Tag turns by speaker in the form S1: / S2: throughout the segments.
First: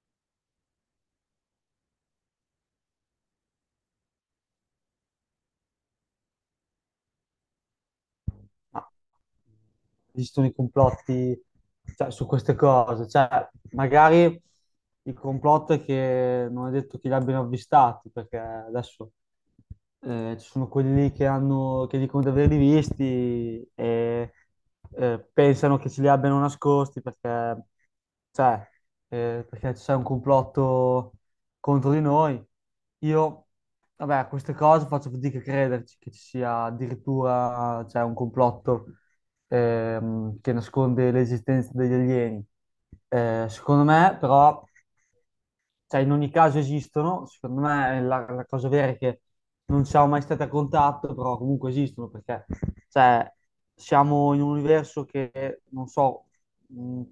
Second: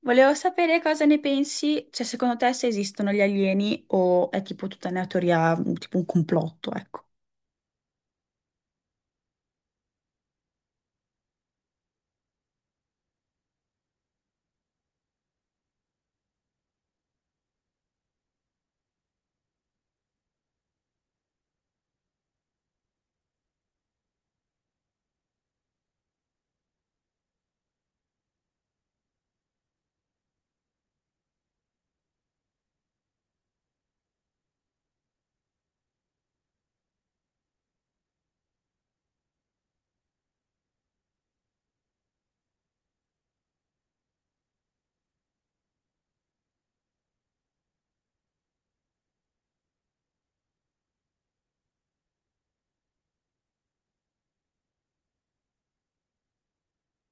S1: Volevo sapere cosa ne pensi, cioè secondo te se esistono gli alieni o è tipo tutta una teoria, tipo un complotto, ecco.
S2: Ma esistono i complotti, cioè, su queste cose, cioè, magari il complotto è che non è detto che li abbiano avvistati, perché adesso ci sono quelli lì che che dicono di averli visti e pensano che ce li abbiano nascosti perché, cioè, perché c'è un complotto contro di noi. Io Vabbè, a queste cose faccio fatica a crederci che ci sia addirittura, cioè, un complotto che nasconde l'esistenza degli alieni. Secondo me, però, cioè, in ogni caso esistono. Secondo me la cosa vera è che non siamo mai stati a contatto, però comunque esistono perché, cioè, siamo in un universo che non so, mh,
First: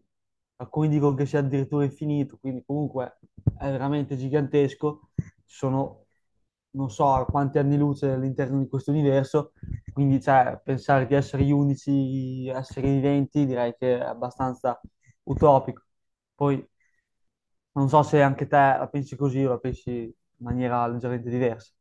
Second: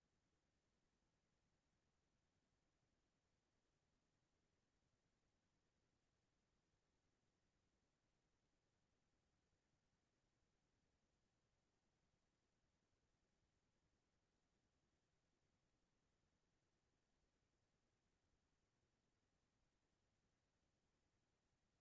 S2: alcuni dicono che sia addirittura infinito, quindi comunque è veramente gigantesco. Ci sono non so a quanti anni luce all'interno di questo universo, quindi, cioè, pensare di essere gli unici esseri viventi direi che è abbastanza utopico. Poi non so se anche te la pensi così, o la pensi in maniera leggermente diversa.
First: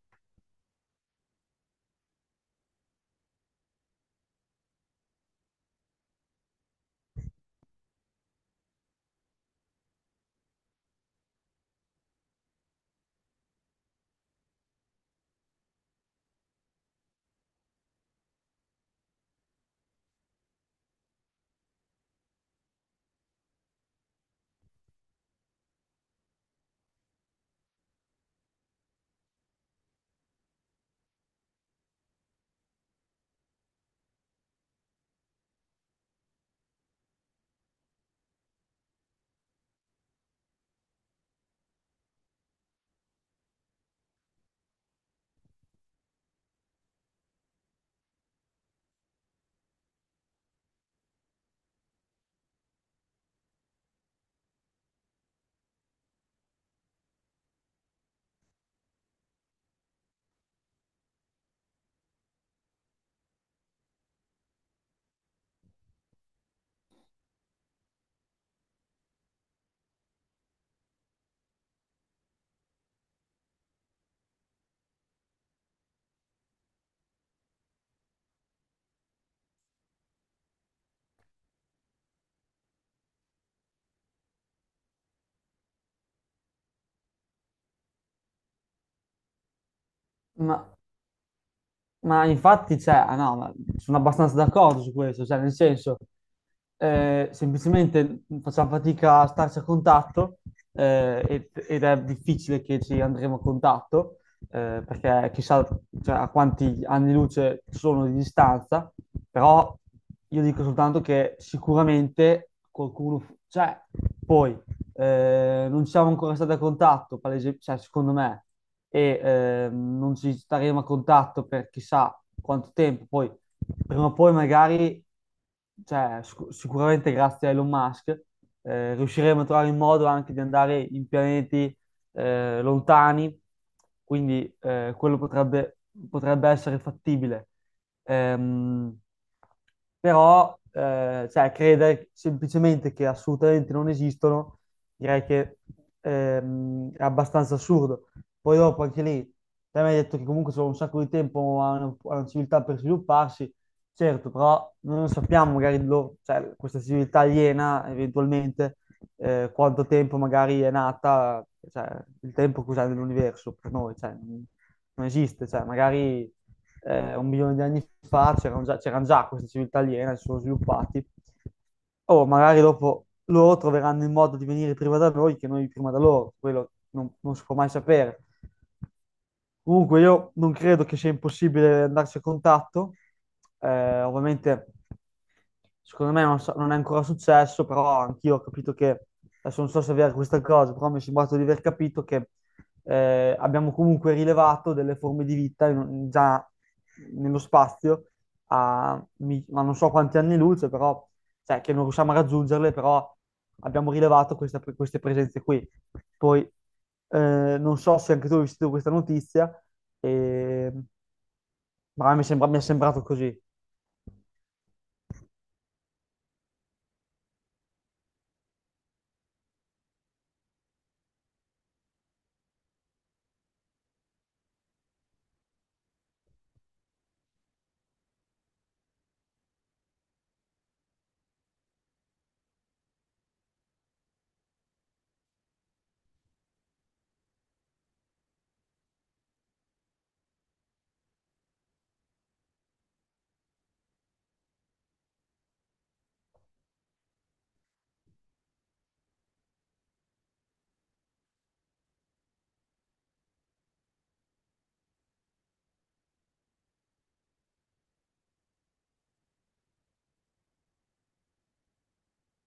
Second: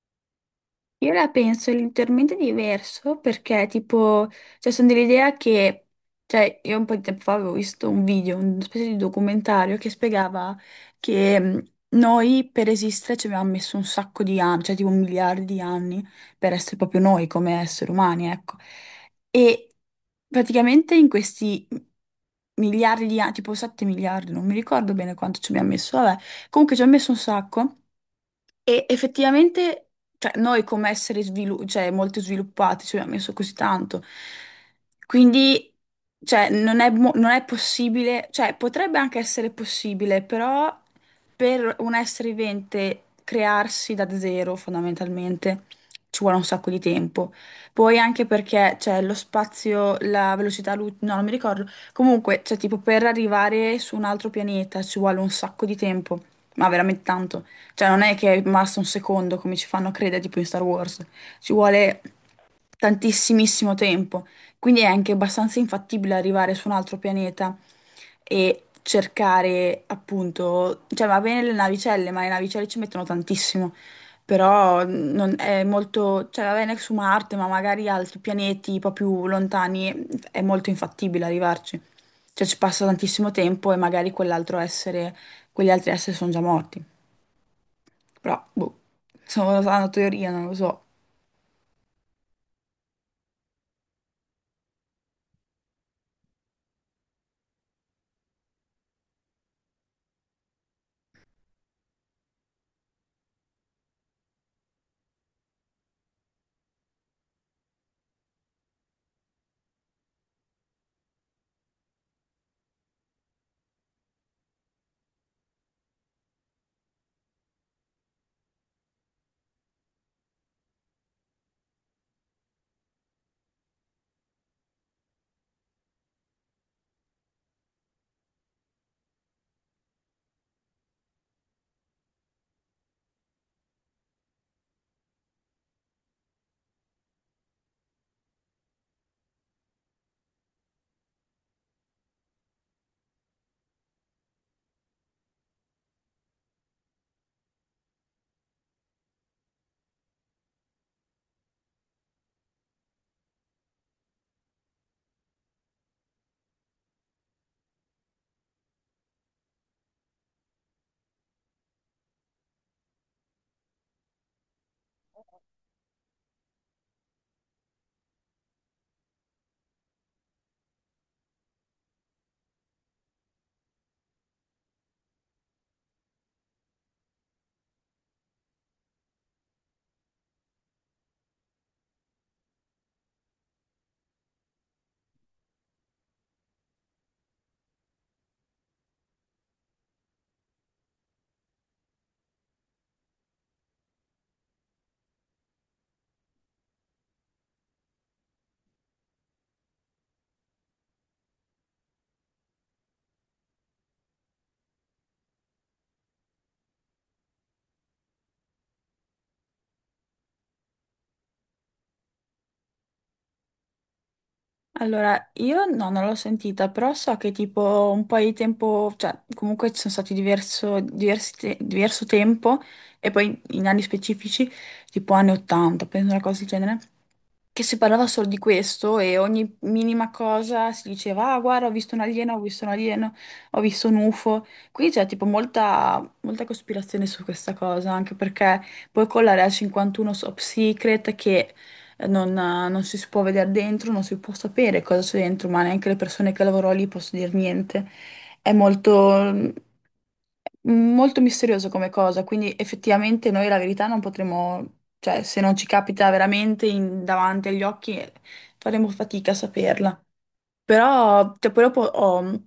S1: Io la penso leggermente diverso perché, tipo, cioè, sono dell'idea che, cioè, io un po' di tempo fa avevo visto un video, una specie di documentario che spiegava che noi per esistere ci abbiamo messo un sacco di anni, cioè tipo miliardi di anni per essere proprio noi come esseri umani, ecco. E praticamente in questi miliardi di anni, tipo 7 miliardi, non mi ricordo bene quanto ci abbiamo messo, vabbè, comunque ci abbiamo messo un sacco. E effettivamente, cioè, noi come cioè, molto sviluppati ci abbiamo messo così tanto. Quindi, cioè, non è possibile, cioè, potrebbe anche essere possibile, però per un essere vivente crearsi da zero, fondamentalmente, ci vuole un sacco di tempo. Poi anche perché, cioè, lo spazio, no, non mi ricordo. Comunque, cioè, tipo, per arrivare su un altro pianeta ci vuole un sacco di tempo, ma veramente tanto. Cioè, non è che è rimasto un secondo come ci fanno credere, tipo in Star Wars. Ci vuole tantissimissimo tempo. Quindi è anche abbastanza infattibile arrivare su un altro pianeta e cercare, appunto, cioè va bene le navicelle, ma le navicelle ci mettono tantissimo. Però non è molto, cioè va bene su Marte, ma magari altri pianeti un po' più lontani è molto infattibile arrivarci. Cioè ci passa tantissimo tempo e magari quell'altro essere, quegli altri esseri sono già morti. Però, boh, sono una teoria, non lo
S2: Ma,
S1: so.
S2: ma infatti ah no, ma sono abbastanza d'accordo su questo, cioè, nel senso, semplicemente facciamo fatica a starci a contatto, ed è difficile che ci andremo a contatto, perché chissà, cioè, a quanti anni luce sono di distanza. Però io dico soltanto che sicuramente qualcuno, cioè, poi non siamo ancora stati a contatto, cioè, secondo me, e non ci staremo a contatto per chissà quanto tempo. Poi, prima o poi, magari, cioè, sicuramente grazie a Elon Musk, riusciremo a trovare il modo anche di andare in pianeti lontani. Quindi quello potrebbe essere fattibile. Ehm, però, cioè, credere semplicemente che assolutamente non esistono, direi che è abbastanza assurdo. Poi dopo anche lì, te mi hai detto che comunque sono un sacco di tempo a una civiltà per svilupparsi, certo, però noi non sappiamo magari, cioè, questa civiltà aliena eventualmente quanto tempo magari è nata. Cioè, il tempo che usiamo nell'universo per noi, cioè, non esiste. Cioè, magari 1 milione di anni fa c'erano già queste civiltà aliene, si sono sviluppati. O magari dopo loro troveranno il modo di venire prima da noi che noi prima da loro. Quello non si può mai sapere. Comunque io non credo che sia impossibile andarci a contatto, ovviamente. Secondo me non è ancora successo, però anch'io ho capito che, adesso non so se è vera questa cosa, però mi è sembrato di aver capito che abbiamo comunque rilevato delle forme di vita già nello spazio, ma non so quanti anni luce. Però, cioè, che non riusciamo a raggiungerle, però abbiamo rilevato queste presenze qui. Poi, non so se anche tu hai visto questa notizia, eh, ma mi è sembrato così.
S1: Allora, io no, non l'ho sentita, però so che tipo un po' di tempo, cioè comunque ci sono stati diverso tempo e poi in anni specifici, tipo anni 80, penso una cosa del genere, che si parlava solo di questo e ogni minima cosa si diceva: ah, guarda, ho visto un alieno, ho visto un alieno, ho visto un UFO. Quindi c'è tipo molta cospirazione su questa cosa, anche perché poi con l'area 51 top secret che non si può vedere dentro, non si può sapere cosa c'è dentro, ma neanche le persone che lavorano lì possono dire niente. È molto... molto misterioso come cosa, quindi effettivamente noi la verità non potremo, cioè se non ci capita veramente davanti agli occhi, faremo fatica a saperla. Però cioè, poi dopo ho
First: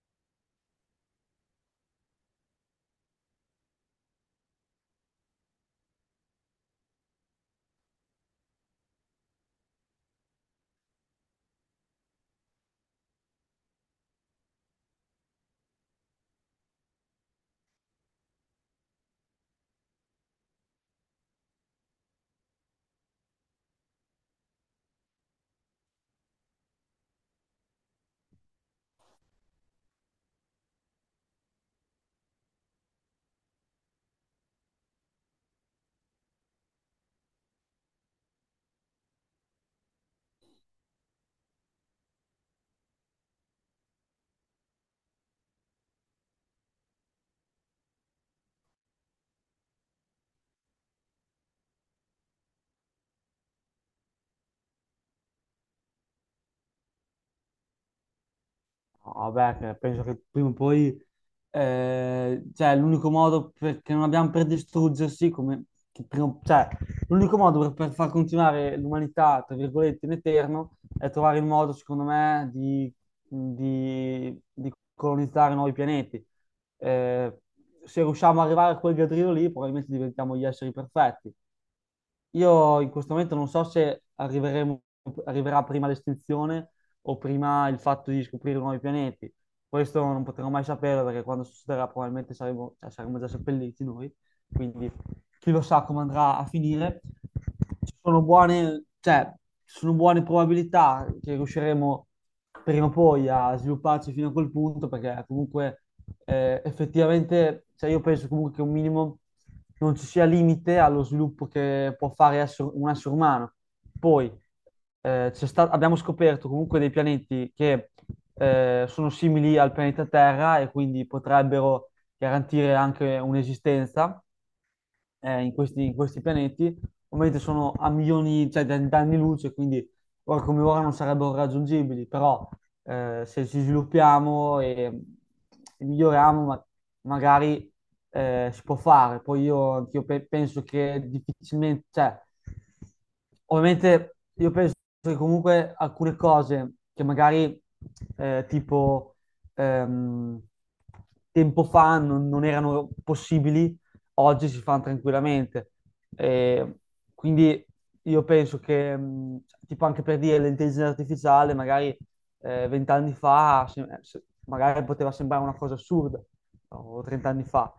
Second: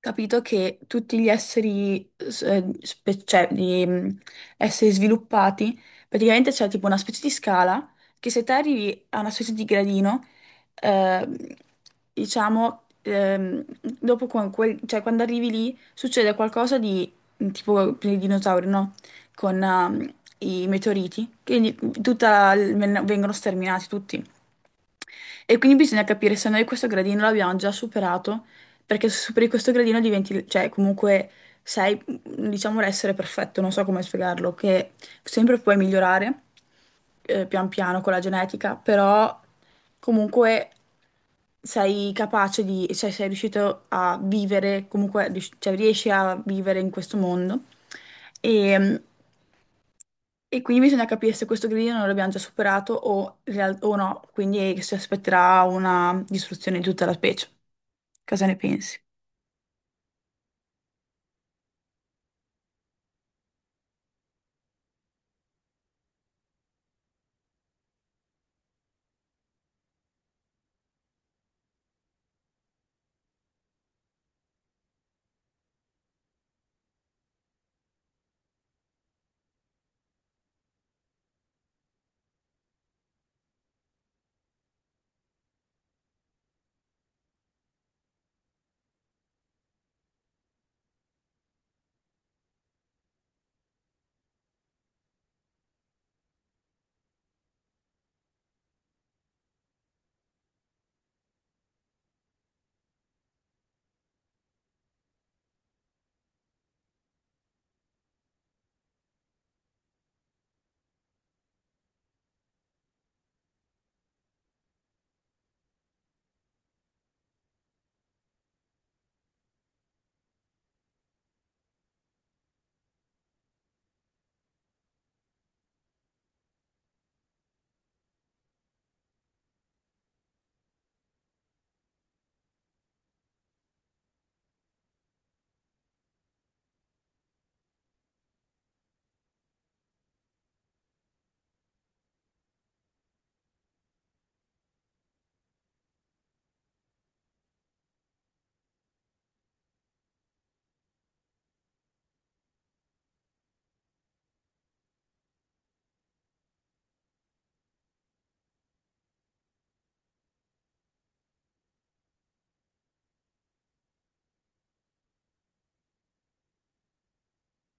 S1: capito che tutti gli esseri, cioè, esseri sviluppati, praticamente c'è tipo una specie di scala che se te arrivi a una specie di gradino, ehm, diciamo, dopo con cioè, quando arrivi lì succede qualcosa di tipo per i dinosauri, no? Con i meteoriti, quindi vengono sterminati tutti. E quindi bisogna capire se noi questo gradino l'abbiamo già superato, perché se superi questo gradino diventi, cioè comunque sei, diciamo, l'essere perfetto, non so come spiegarlo, che sempre puoi migliorare pian piano con la genetica, però comunque sei capace di, cioè sei riuscito a vivere, cioè, riesci a vivere in questo mondo. E, e quindi bisogna capire se questo grido non l'abbiamo già superato o, o no, quindi si aspetterà una distruzione di tutta la specie. Cosa ne pensi?
S2: No, Vabbè, penso che prima o poi, cioè, che non abbiamo per distruggersi, come, cioè, l'unico modo per far continuare l'umanità, tra virgolette, in eterno, è trovare il modo, secondo me, di, di colonizzare nuovi pianeti. Eh, se riusciamo ad arrivare a quel giardino lì, probabilmente diventiamo gli esseri perfetti. Io in questo momento non so se arriverà prima l'estinzione o prima il fatto di scoprire nuovi pianeti. Questo non potremo mai saperlo perché quando succederà probabilmente cioè, saremo già seppelliti noi. Quindi chi lo sa come andrà a finire. Cioè, ci sono buone probabilità che riusciremo prima o poi a svilupparci fino a quel punto, perché comunque effettivamente, cioè, io penso comunque che un minimo non ci sia limite allo sviluppo che può fare un essere umano. Poi abbiamo scoperto comunque dei pianeti che sono simili al pianeta Terra e quindi potrebbero garantire anche un'esistenza in questi pianeti. Ovviamente sono a milioni, cioè, d'anni luce, quindi ora come ora non sarebbero raggiungibili. Però se ci sviluppiamo e miglioriamo, magari si può fare. Poi anch'io penso che difficilmente, cioè, ovviamente io penso che comunque alcune cose che magari tipo ehm, tempo fa non erano possibili, oggi si fanno tranquillamente. E quindi io penso che, tipo anche per dire, l'intelligenza artificiale magari 20 anni fa magari poteva sembrare una cosa assurda. No, o 30 anni fa.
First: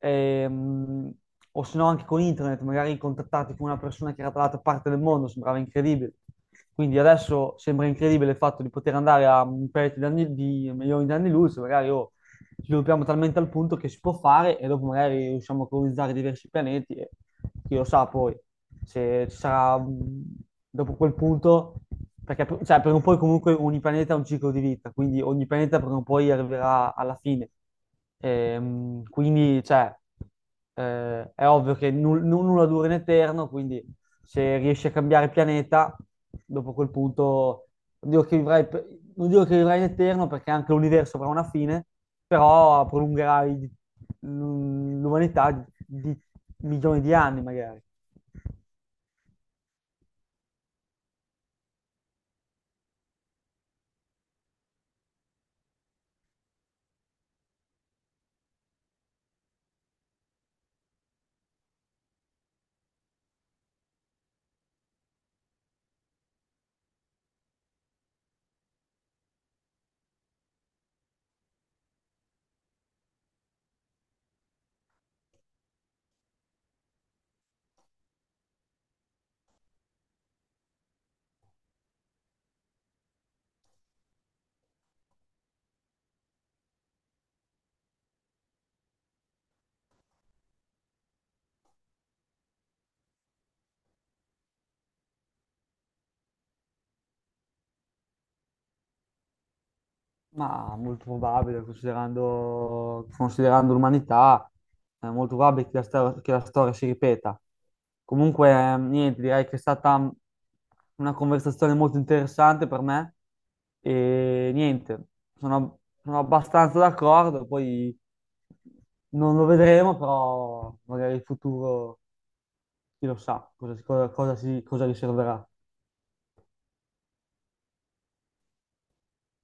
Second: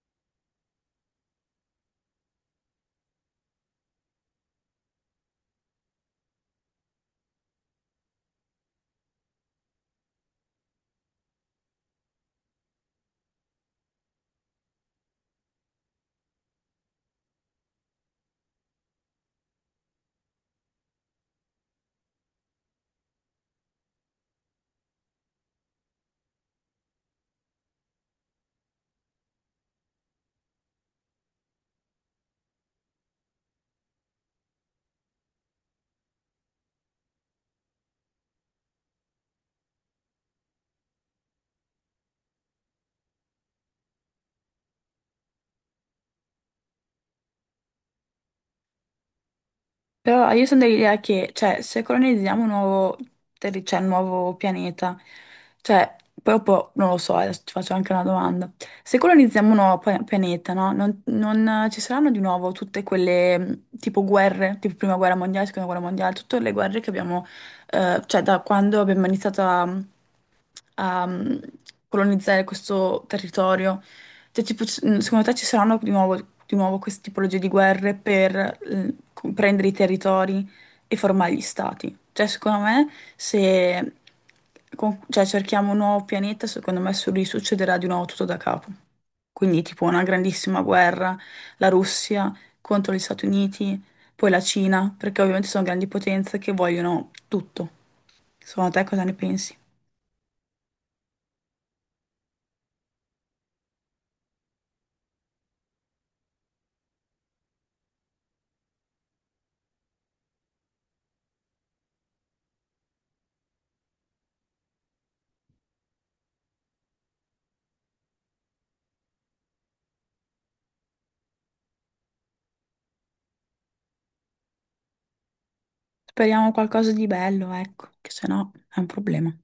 S2: E, o se no anche con internet, magari contattarti con una persona che era dall'altra parte del mondo sembrava incredibile. Quindi adesso sembra incredibile il fatto di poter andare a un paio di anni, di milioni di anni luce, magari oh, sviluppiamo talmente al punto che si può fare e dopo magari riusciamo a colonizzare diversi pianeti. E chi lo sa poi se ci sarà, dopo quel punto, perché cioè, prima o poi comunque ogni pianeta ha un ciclo di vita, quindi ogni pianeta prima o poi arriverà alla fine. Quindi, cioè, è ovvio che nulla dura in eterno, quindi se riesci a cambiare pianeta, dopo quel punto, non dico che vivrai, per- non dico che vivrai in eterno perché anche l'universo avrà una fine, però l'umanità di milioni di anni magari.
S1: Però io sono dell'idea che, cioè, se colonizziamo cioè, un nuovo pianeta, cioè, proprio, non lo so, adesso ti faccio anche una domanda. Se colonizziamo un pianeta, no? Non ci saranno di nuovo tutte quelle, tipo, guerre, tipo Prima Guerra Mondiale, Seconda Guerra Mondiale, tutte le guerre che abbiamo, cioè, da quando abbiamo iniziato a a mm, colonizzare questo territorio? Cioè, tipo, secondo te ci saranno di nuovo queste tipologie di guerre per prendere i territori e formare gli stati? Cioè, secondo me, se cioè, cerchiamo un nuovo pianeta, secondo me risuccederà di nuovo tutto da capo. Quindi, tipo, una grandissima guerra, la Russia contro gli Stati Uniti, poi la Cina, perché ovviamente sono grandi potenze che vogliono tutto. Secondo te cosa ne pensi?
S2: Ma molto probabile, considerando l'umanità, è molto probabile che che la storia si ripeta. Comunque, niente, direi che è stata una conversazione molto interessante per me. E niente, sono abbastanza d'accordo. Poi non lo vedremo, però magari in futuro chi lo sa cosa riserverà.
S1: Speriamo qualcosa di bello, ecco, che se no è un problema.